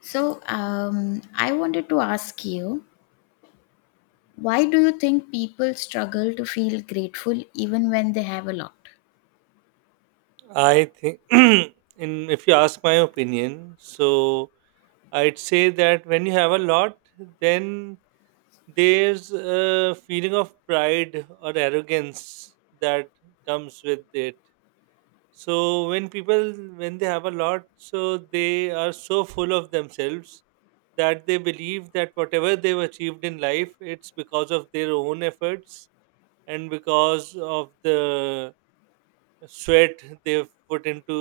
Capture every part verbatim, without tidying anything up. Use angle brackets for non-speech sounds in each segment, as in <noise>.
So, um, I wanted to ask you, why do you think people struggle to feel grateful even when they have a lot? I think, <clears throat> in if you ask my opinion, so I'd say that when you have a lot, then there's a feeling of pride or arrogance that comes with it. So when people when they have a lot, so they are so full of themselves that they believe that whatever they've achieved in life, it's because of their own efforts and because of the sweat they've put into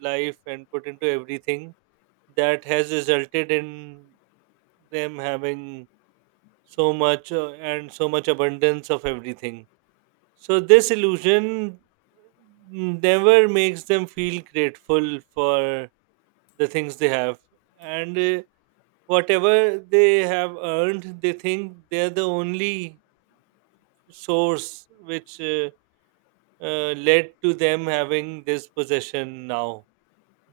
life and put into everything that has resulted in them having so much uh, and so much abundance of everything. So this illusion mm, never makes them feel grateful for the things they have. And uh, whatever they have earned, they think they're the only source which uh, uh, led to them having this possession now.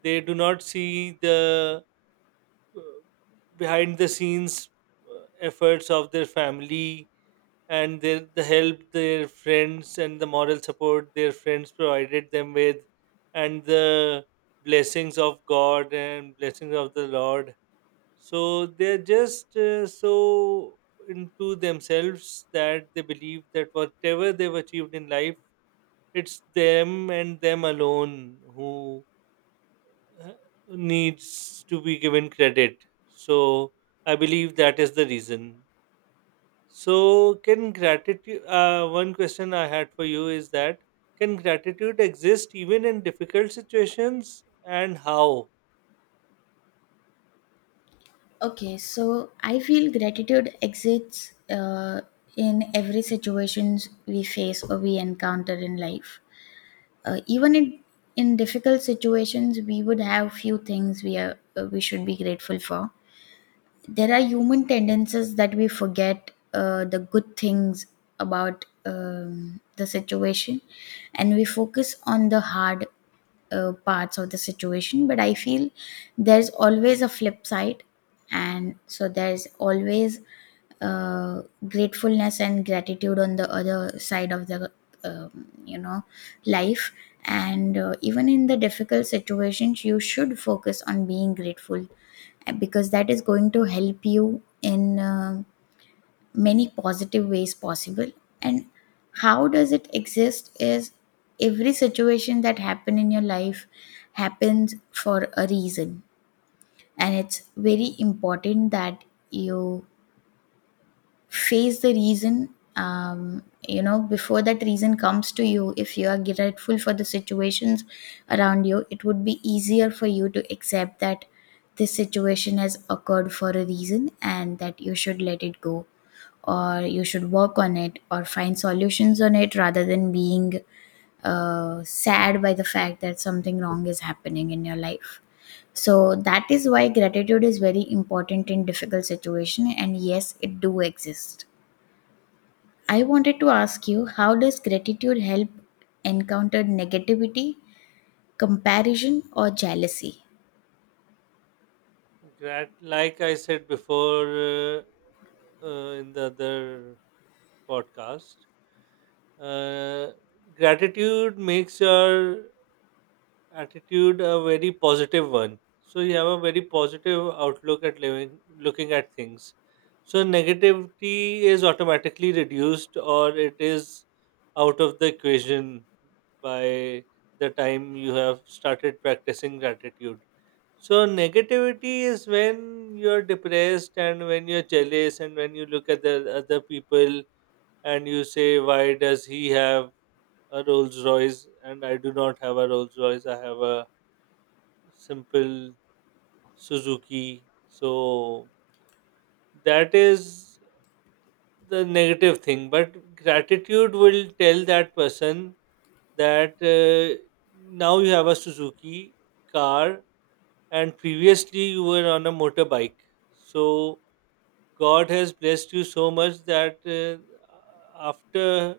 They do not see the uh, behind the scenes uh, efforts of their family, and their, the help their friends and the moral support their friends provided them with, and the blessings of God and blessings of the Lord. So they're just uh, so into themselves that they believe that whatever they've achieved in life, it's them and them alone who uh, needs to be given credit. So I believe that is the reason. So can gratitude? Uh, one question I had for you is that can gratitude exist even in difficult situations, and how? Okay, so I feel gratitude exists uh, in every situations we face or we encounter in life. Uh, even in in difficult situations, we would have few things we are uh, we should be grateful for. There are human tendencies that we forget uh, the good things about um, the situation, and we focus on the hard uh, parts of the situation. But I feel there's always a flip side, and so there's always uh, gratefulness and gratitude on the other side of the um, you know life. And uh, even in the difficult situations you should focus on being grateful uh, because that is going to help you in uh, many positive ways possible. And how does it exist is every situation that happen in your life happens for a reason, and it's very important that you face the reason um, you know before that reason comes to you. If you are grateful for the situations around you, it would be easier for you to accept that this situation has occurred for a reason and that you should let it go, or you should work on it or find solutions on it rather than being uh, sad by the fact that something wrong is happening in your life. So that is why gratitude is very important in difficult situation, and yes it do exist. I wanted to ask you, how does gratitude help encounter negativity, comparison, or jealousy? Grat- like I said before, uh, uh, in the other podcast, uh, gratitude makes your attitude a very positive one, so you have a very positive outlook at living looking at things. So negativity is automatically reduced, or it is out of the equation by the time you have started practicing gratitude. So negativity is when you're depressed and when you're jealous and when you look at the other people and you say, why does he have a Rolls Royce and I do not have a Rolls Royce? I have a simple Suzuki. So that is the negative thing. But gratitude will tell that person that, uh, now you have a Suzuki car and previously you were on a motorbike. So God has blessed you so much that, uh, after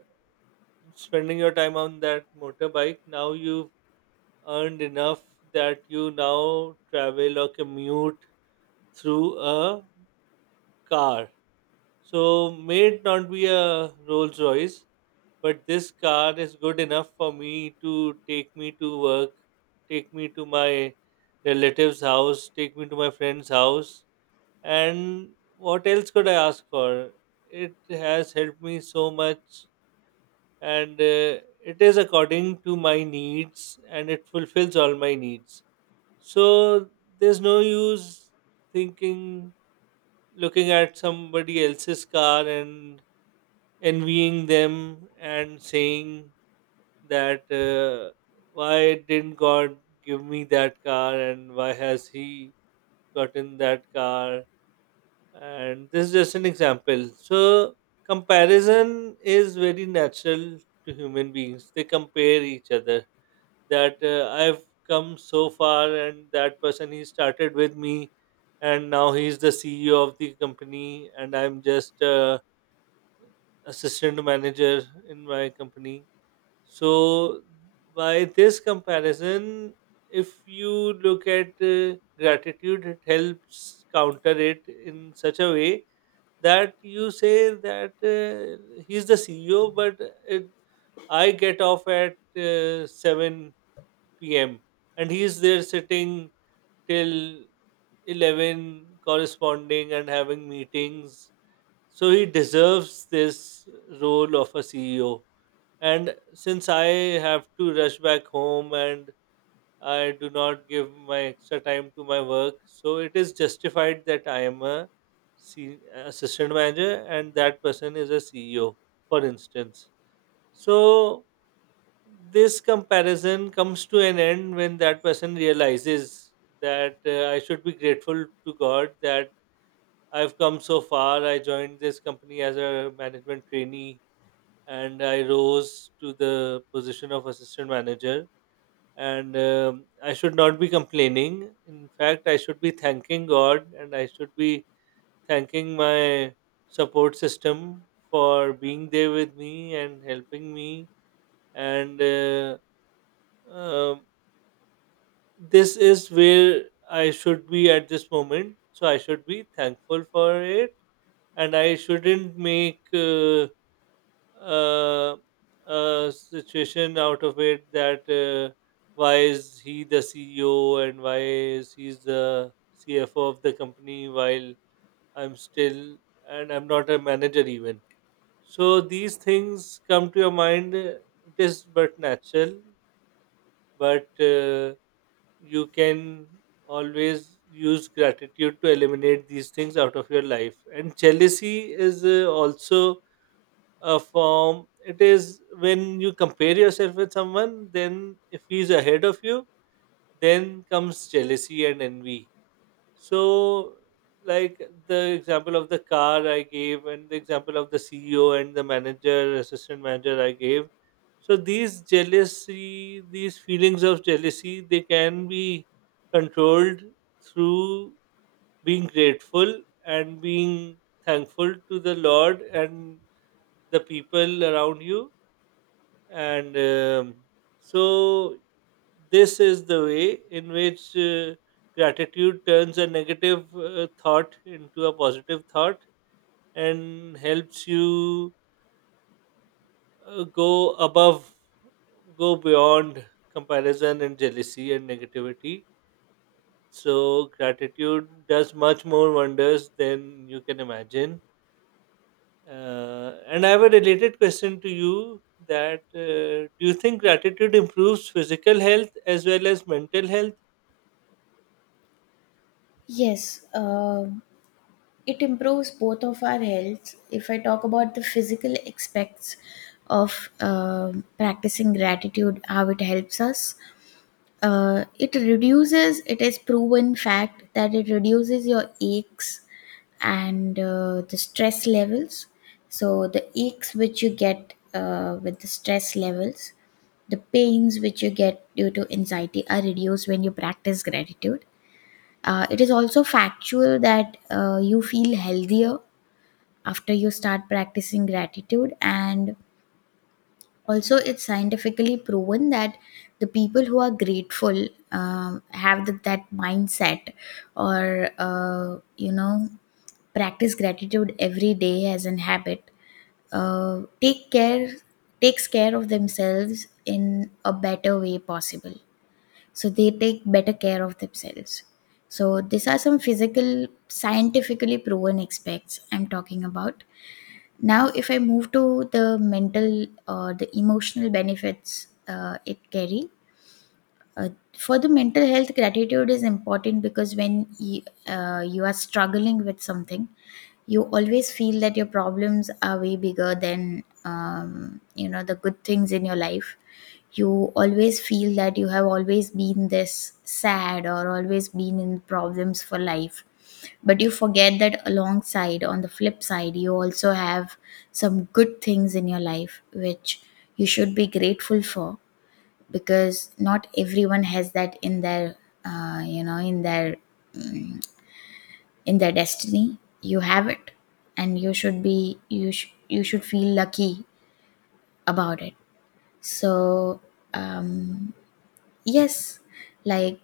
spending your time on that motorbike, now you've earned enough that you now travel or commute through a car. So may it not be a Rolls Royce, but this car is good enough for me to take me to work, take me to my relative's house, take me to my friend's house. And what else could I ask for? It has helped me so much, and uh, it is according to my needs and it fulfills all my needs. So there's no use thinking, looking at somebody else's car and envying them and saying that, uh, why didn't God give me that car and why has He gotten that car? And this is just an example. So comparison is very natural to human beings. They compare each other that, uh, I've come so far and that person, he started with me and now he's the C E O of the company and I'm just uh, assistant manager in my company. So by this comparison, if you look at uh, gratitude, it helps counter it in such a way that you say that, uh, he's the C E O, but it, I get off at uh, seven p m and he's there sitting till eleven corresponding and having meetings. So he deserves this role of a C E O, and since I have to rush back home and I do not give my extra time to my work, so it is justified that I am a se- assistant manager and that person is a C E O, for instance. So this comparison comes to an end when that person realizes that, uh, I should be grateful to God that I've come so far. I joined this company as a management trainee and I rose to the position of assistant manager. And um, I should not be complaining. In fact, I should be thanking God and I should be thanking my support system for being there with me and helping me. And uh, um this is where I should be at this moment. So I should be thankful for it, and I shouldn't make. Uh, uh, uh, Situation out of it, that uh, why is he the C E O and why is he the C F O of the company while I'm still and I'm not a manager even. So these things come to your mind. uh, It is but natural, but uh, you can always use gratitude to eliminate these things out of your life. And jealousy is uh, also a form. It is when you compare yourself with someone, then if he's ahead of you, then comes jealousy and envy. So, like the example of the car I gave, and the example of the C E O and the manager, assistant manager I gave. So these jealousy, these feelings of jealousy, they can be controlled through being grateful and being thankful to the Lord and the people around you, and um, so this is the way in which uh, gratitude turns a negative uh, thought into a positive thought and helps you uh, go above go beyond comparison and jealousy and negativity. So gratitude does much more wonders than you can imagine. Uh, and I have a related question to you, that uh, do you think gratitude improves physical health as well as mental health? Yes, uh, it improves both of our health. If I talk about the physical aspects of uh, practicing gratitude, how it helps us, uh, it reduces it is proven fact that it reduces your aches and uh, the stress levels. So the aches which you get uh, with the stress levels, the pains which you get due to anxiety are reduced when you practice gratitude. Uh, it is also factual that uh, you feel healthier after you start practicing gratitude, and also it's scientifically proven that the people who are grateful um, have the, that mindset or uh, you know practice gratitude every day as an habit. uh, take care Takes care of themselves in a better way possible, so they take better care of themselves. So these are some physical scientifically proven aspects I'm talking about. Now if I move to the mental or the emotional benefits, uh, it carry uh, for the mental health, gratitude is important because when you, uh, you are struggling with something, you always feel that your problems are way bigger than um, you know the good things in your life. You always feel that you have always been this sad or always been in problems for life, but you forget that alongside on the flip side you also have some good things in your life which you should be grateful for, because not everyone has that in their uh, you know in their mm, in their destiny. You have it, and you should be you sh- you should feel lucky about it. So um yes, like,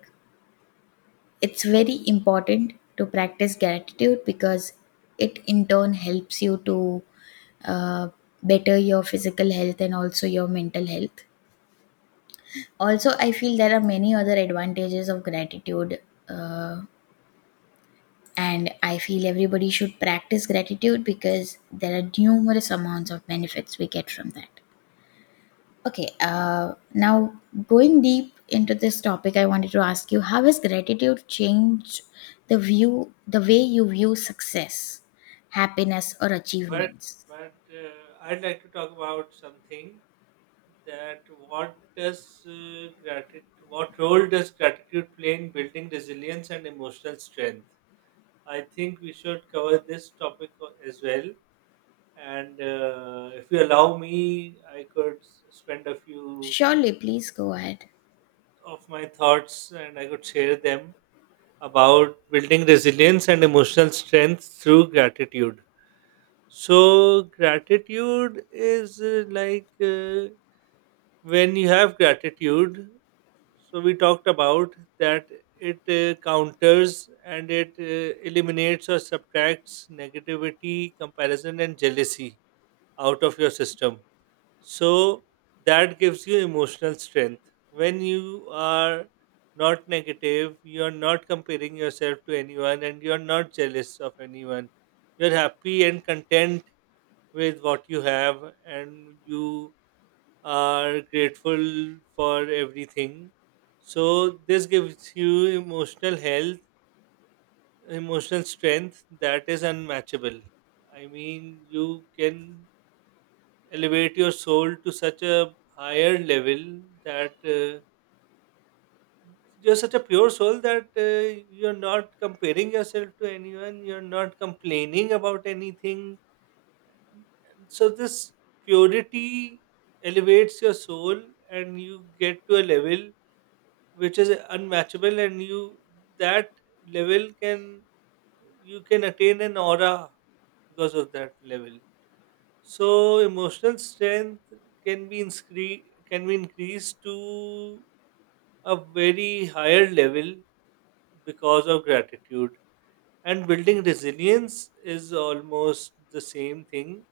it's very important to practice gratitude, because it in turn helps you to uh, better your physical health and also your mental health. Also, I feel there are many other advantages of gratitude, uh, and I feel everybody should practice gratitude because there are numerous amounts of benefits we get from that. Okay, uh, now going deep into this topic, I wanted to ask you, how has gratitude changed the view the way you view success, happiness, or But achievements? but uh, I'd like to talk about something, that what does uh, gratitude what role does gratitude play in building resilience and emotional strength? I think we should cover this topic o- as well. And uh, if you allow me, I could s- spend a few Surely, please go ahead. of my thoughts and I could share them about building resilience and emotional strength through gratitude. So gratitude is uh, like uh, when you have gratitude, so we talked about that it uh, counters and it uh, eliminates or subtracts negativity, comparison, and jealousy out of your system, so that gives you emotional strength. When you are not negative, you are not comparing yourself to anyone and you are not jealous of anyone. You're happy and content with what you have and you are grateful for everything. So this gives you emotional health, emotional strength that is unmatchable. I mean, you can elevate your soul to such a higher level that, uh, you're such a pure soul that, uh, you're not comparing yourself to anyone, you're not complaining about anything. So this purity elevates your soul and you get to a level which is unmatchable, and you that level can, you can attain an aura because of that level. So emotional strength can be inscre- can be increased to a very higher level because of gratitude, and building resilience is almost the same thing.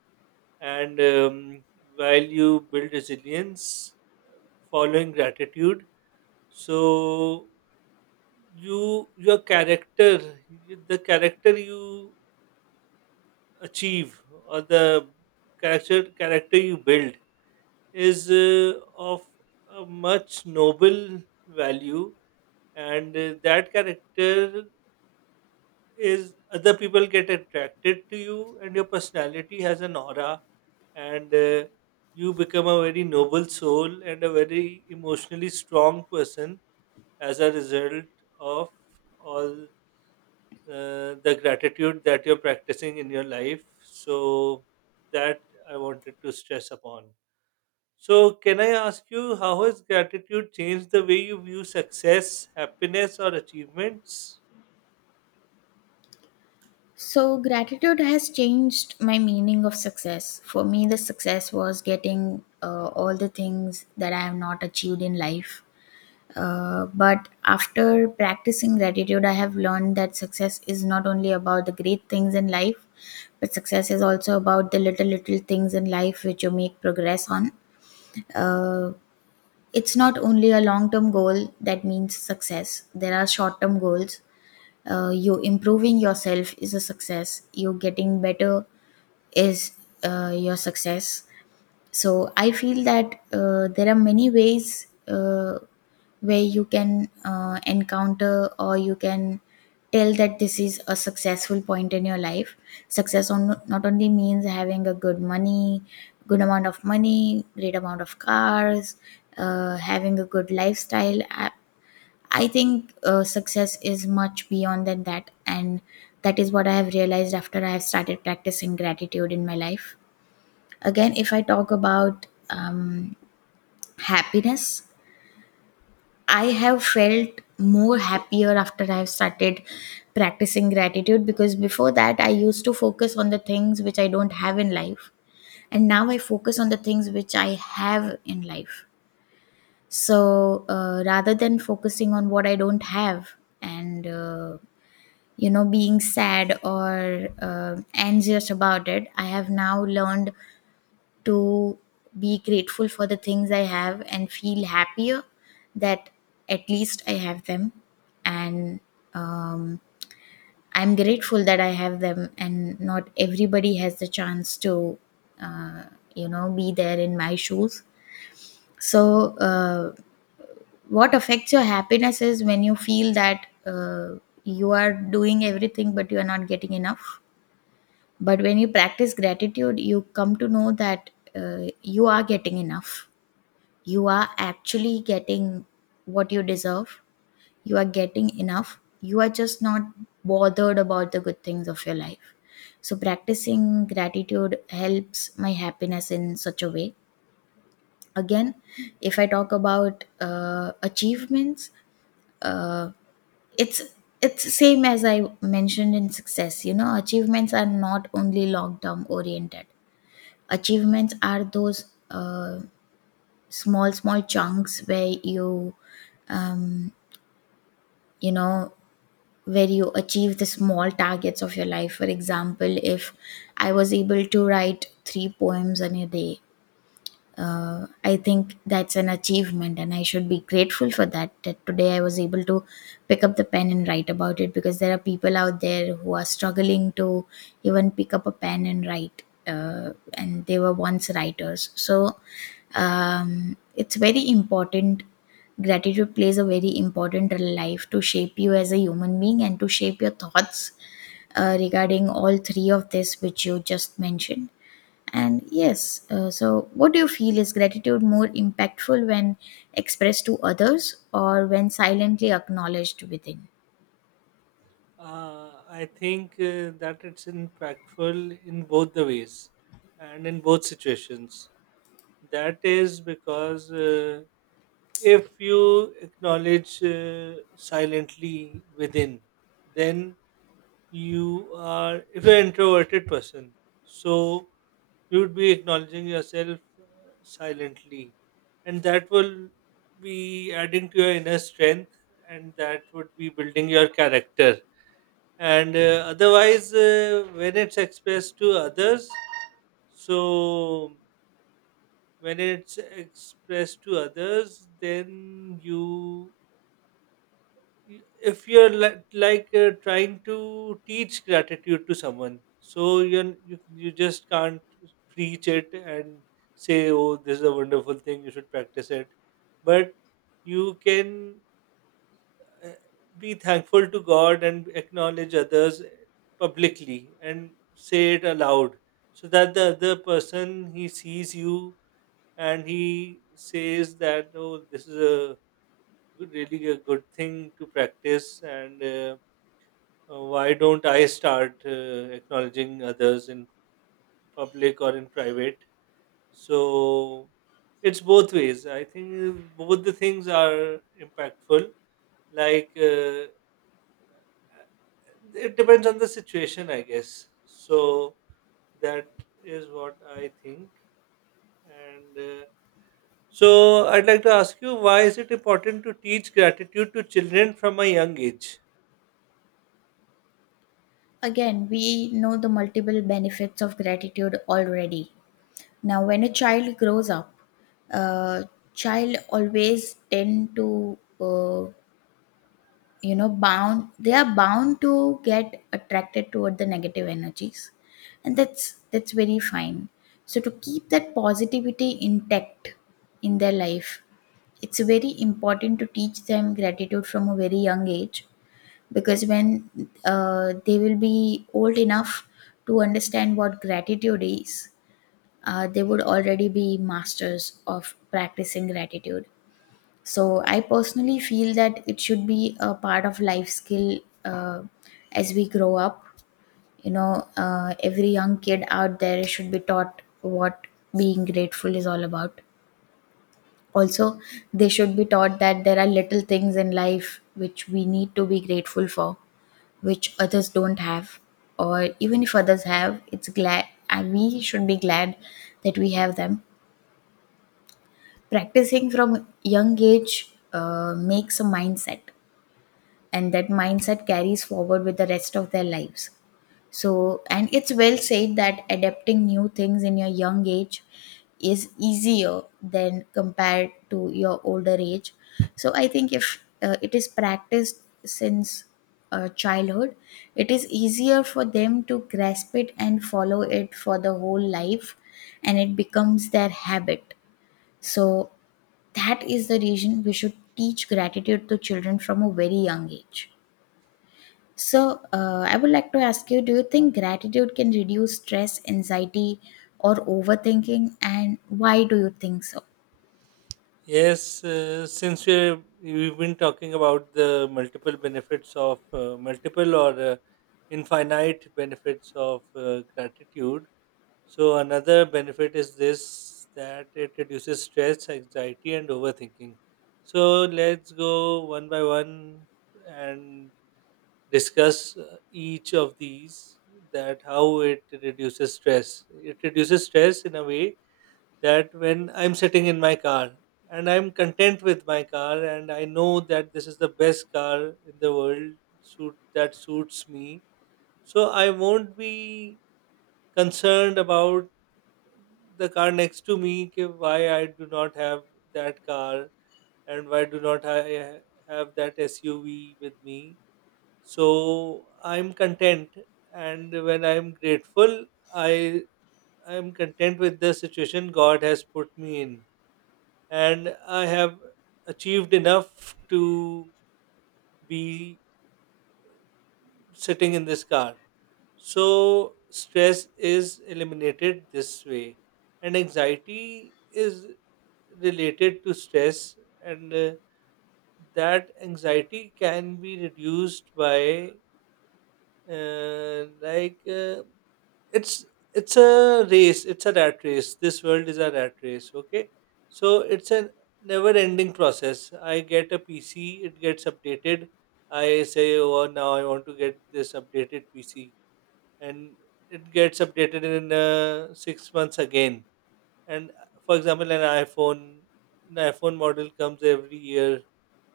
And um, while you build resilience following gratitude, so you your character, the character you achieve or the character character you build is, uh, of a much noble value. And uh, that character is, other people get attracted to you and your personality has an aura. And uh, you become a very noble soul and a very emotionally strong person as a result of all uh, the gratitude that you're practicing in your life. So that I wanted to stress upon. So can I ask you, how has gratitude changed the way you view success, happiness, or achievements? So gratitude has changed my meaning of success. For me the success was getting uh, all the things that I have not achieved in life. Uh, but after practicing gratitude, I have learned that success is not only about the great things in life, but success is also about the little, little things in life which you make progress on. Uh, it's not only a long term goal that means success, there are short term goals. Uh, you improving yourself is a success, you getting better is uh, your success. So I feel that uh, there are many ways uh, where you can uh, encounter or you can tell that this is a successful point in your life. Success on, not only means having a good money, good amount of money, great amount of cars, uh, having a good lifestyle. I, I think uh, success is much beyond than that, and that is what I have realized after I have started practicing gratitude in my life. Again, if I talk about um, happiness, I have felt more happier after I've started practicing gratitude, because before that, I used to focus on the things which I don't have in life. And now I focus on the things which I have in life. So uh, rather than focusing on what I don't have and uh, you know being sad or uh, anxious about it, I have now learned to be grateful for the things I have and feel happier that at least I have them. And um, I'm grateful that I have them, and not everybody has the chance to, uh, you know, be there in my shoes. So, uh, what affects your happiness is when you feel that uh, you are doing everything, but you are not getting enough. But when you practice gratitude, you come to know that uh, you are getting enough, you are actually getting what you deserve. You are getting enough. You are just not bothered about the good things of your life. So, practicing gratitude helps my happiness in such a way. Again, if I talk about uh, achievements, uh, it's it's same as I mentioned in success. You know, achievements are not only long term oriented. Achievements are those uh, small small chunks where you um, you know where you achieve the small targets of your life. For example, if I was able to write three poems in a day, uh, I think that's an achievement, and I should be grateful for that. That today I was able to pick up the pen and write about it, because there are people out there who are struggling to even pick up a pen and write, uh, and they were once writers. So um, it's very important. Gratitude plays a very important role in life to shape you as a human being and to shape your thoughts uh, regarding all three of this, which you just mentioned. And yes, uh, so what do you feel, is gratitude more impactful when expressed to others or when silently acknowledged within? Uh, I think uh, that it's impactful in both the ways and in both situations. That is because, uh, if you acknowledge uh, silently within, then you are, if you're an introverted person, so you would be acknowledging yourself uh, silently, and that will be adding to your inner strength, and that would be building your character. And uh, otherwise, uh, when it's expressed to others, so when it's expressed to others, then you y- if you're like like uh, trying to teach gratitude to someone, so you you you just can't preach it and say, oh, this is a wonderful thing, you should practice it. But you can uh, be thankful to God and acknowledge others publicly and say it aloud, so that the other person, he sees you and he says that, oh, this is a good- really a good thing to practice. And uh, uh, why don't I start uh, acknowledging others in public or in private? So it's both ways. I think both the things are impactful. Like, uh, it depends on the situation, I guess. So that is what I think. And uh, so I'd like to ask you, why is it important to teach gratitude to children from a young age? Again, we know the multiple benefits of gratitude already. Now, when a child grows up, uh, child always tend to uh, you know bound they are bound to get attracted toward the negative energies, and that's that's very fine. So to keep that positivity intact in their life, it's very important to teach them gratitude from a very young age, because when uh, they will be old enough to understand what gratitude is, uh, they would already be masters of practicing gratitude. So I personally feel that it should be a part of life skill. Uh, as we grow up, you know uh, every young kid out there should be taught what being grateful is all about. Also, they should be taught that there are little things in life which we need to be grateful for, which others don't have, or even if others have it's glad and we should be glad that we have them. Practicing from young age uh, makes a mindset, and that mindset carries forward with the rest of their lives. So, and it's well said that adapting new things in your young age is easier than compared to your older age. So I think if uh, it is practiced since uh, childhood, it is easier for them to grasp it and follow it for the whole life, and it becomes their habit. So that is the reason we should teach gratitude to children from a very young age. So, uh, I would like to ask you, do you think gratitude can reduce stress, anxiety, or overthinking? And why do you think so? Yes, uh, since we're, we've been talking about the multiple benefits of uh, multiple or uh, infinite benefits of uh, gratitude, so another benefit is this, that it reduces stress, anxiety, and overthinking. So let's go one by one and discuss uh, each of these, that how it reduces stress. It reduces stress in a way that when I'm sitting in my car and I'm content with my car and I know that this is the best car in the world suit that suits me. So I won't be concerned about the car next to me कि why I do not have that car and why do not I have that S U V with me. So I'm content, and when I'm grateful I I'm content with the situation God has put me in, and I have achieved enough to be sitting in this car. So, stress is eliminated this way, and anxiety is related to stress, and uh, that anxiety can be reduced by uh, like. Uh, it's it's a race, it's a rat race, this world is a rat race, okay. So it's a never ending process. I get a PC, it gets updated. I say, oh, now I want to get this updated PC, and it gets updated in uh, six months again. And uh, for example, an iphone, an iphone model comes every year.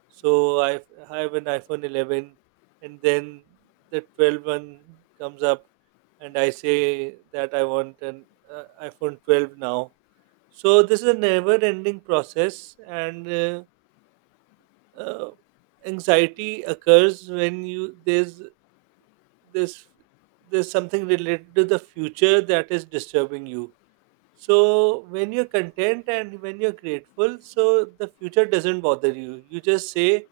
So I f- have an iPhone eleven, and then the twelve one comes up, and I say that I want an uh, iPhone twelve now. So this is a never-ending process, and uh, uh, anxiety occurs when you there's there's there's something related to the future that is disturbing you. So when you're content and when you're grateful, so the future doesn't bother you. You just say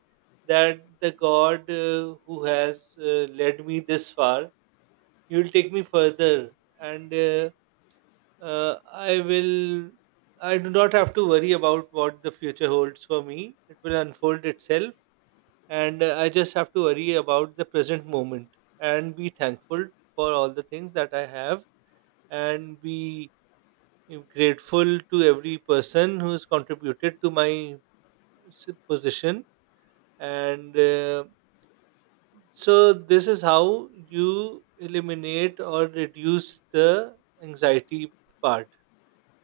that the God uh, who has uh, led me this far, He will take me further, and uh, uh, I will. I do not have to worry about what the future holds for me. It will unfold itself, and uh, I just have to worry about the present moment and be thankful for all the things that I have and be, I'm grateful to every person who has contributed to my s- position. And uh, so, this is how you eliminate or reduce the anxiety part.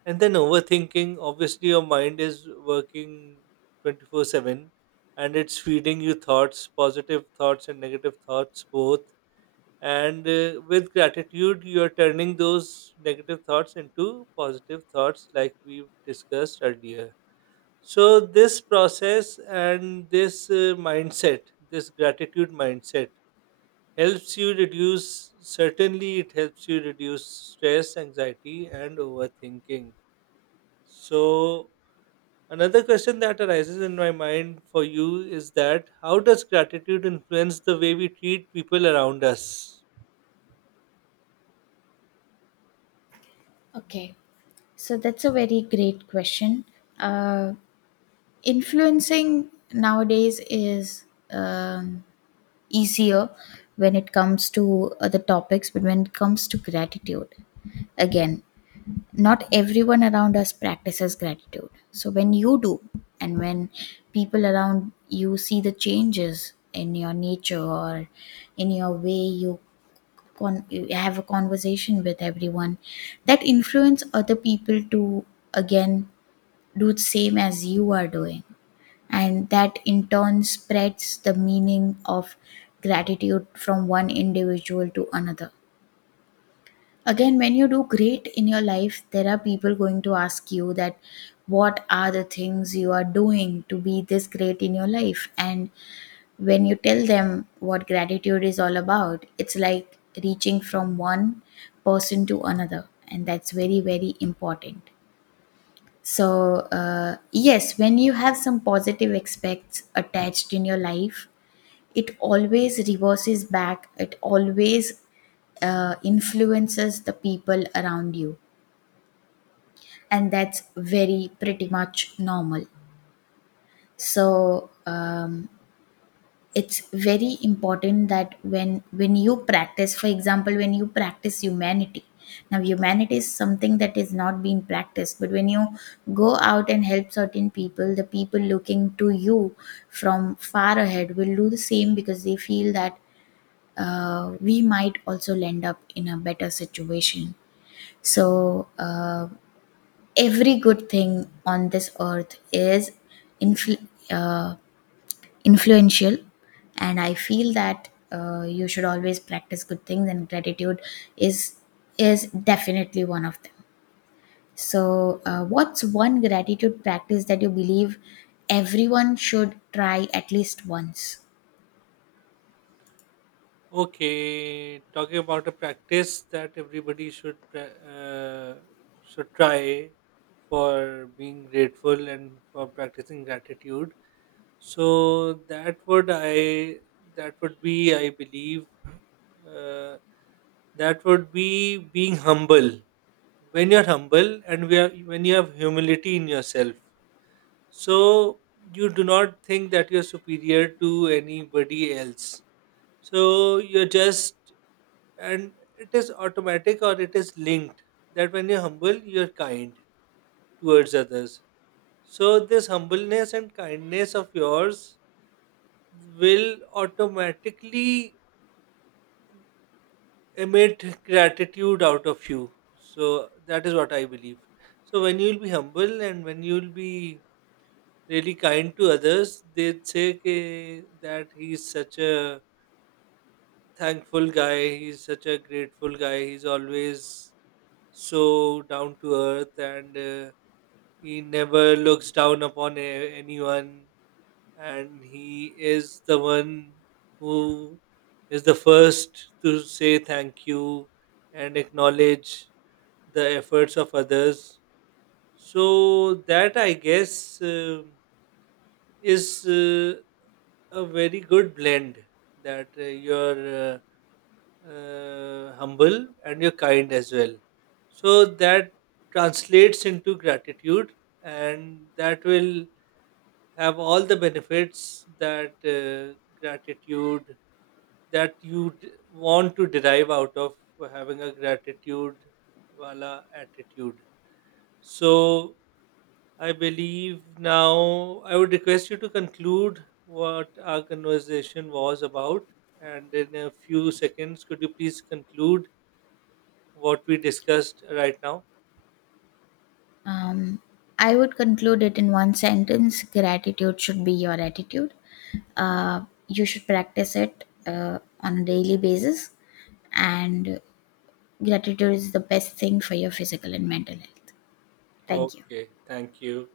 And then, overthinking, obviously your mind is working twenty-four seven, and it's feeding you thoughts, positive thoughts and negative thoughts both. And uh, with gratitude, you are turning those negative thoughts into positive thoughts, like we've discussed earlier. So this process and this uh, mindset, this gratitude mindset, helps you reduce. Certainly, it helps you reduce stress, anxiety, and overthinking. So another question that arises in my mind for you is that how does gratitude influence the way we treat people around us? Okay. So, that's a very great question. Uh, influencing nowadays is um, easier when it comes to other topics, but when it comes to gratitude, again not everyone around us practices gratitude. So when you do, and when people around you see the changes in your nature or in your way you, con- you have a conversation with everyone, that influence other people to again do the same as you are doing, and that in turn spreads the meaning of gratitude from one individual to another. Again, when you do great in your life, there are people going to ask you that what are the things you are doing to be this great in your life? And when you tell them what gratitude is all about, it's like reaching from one person to another. And that's very, very important. So, uh, yes, when you have some positive aspects attached in your life, it always reverses back, it always uh, influences the people around you. And that's very pretty much normal. So um, it's very important that when when you practice, for example when you practice humanity. Now humanity is something that is not being practiced, but when you go out and help certain people, the people looking to you from far ahead will do the same because they feel that uh, we might also land up in a better situation. So uh, every good thing on this earth is influ- uh, influential, and I feel that uh, you should always practice good things, and gratitude is is definitely one of them. So uh, what's one gratitude practice that you believe everyone should try at least once? Okay, talking about a practice that everybody should pra- uh, should try for being grateful and for practicing gratitude. So that would I that would be, I believe, uh, that would be being humble. When you're humble and we are, when you have humility in yourself, so you do not think that you're superior to anybody else. So you're just, and it is automatic or it is linked, that when you're humble you're kind towards others. So this humbleness and kindness of yours will automatically emit gratitude out of you. So that is what I believe. So when you'll be humble and when you'll be really kind to others, they'd say, "Ki- that he's such a thankful guy, he's such a grateful guy, he's always so down to earth, and uh, he never looks down upon a- anyone, and he is the one who is the first to say thank you and acknowledge the efforts of others." So, that I guess uh, is uh, a very good blend, that uh, you're uh, uh, humble and you're kind as well. So, that translates into gratitude, and that will have all the benefits that uh, gratitude that you d- want to derive out of having a gratitude wala attitude. So I believe, now I would request you to conclude what our conversation was about, and in a few seconds, could you please conclude what we discussed right now. Um, I would conclude it in one sentence: gratitude should be your attitude. Uh, you should practice it uh, on a daily basis, and gratitude is the best thing for your physical and mental health. Thank you. Okay, thank you.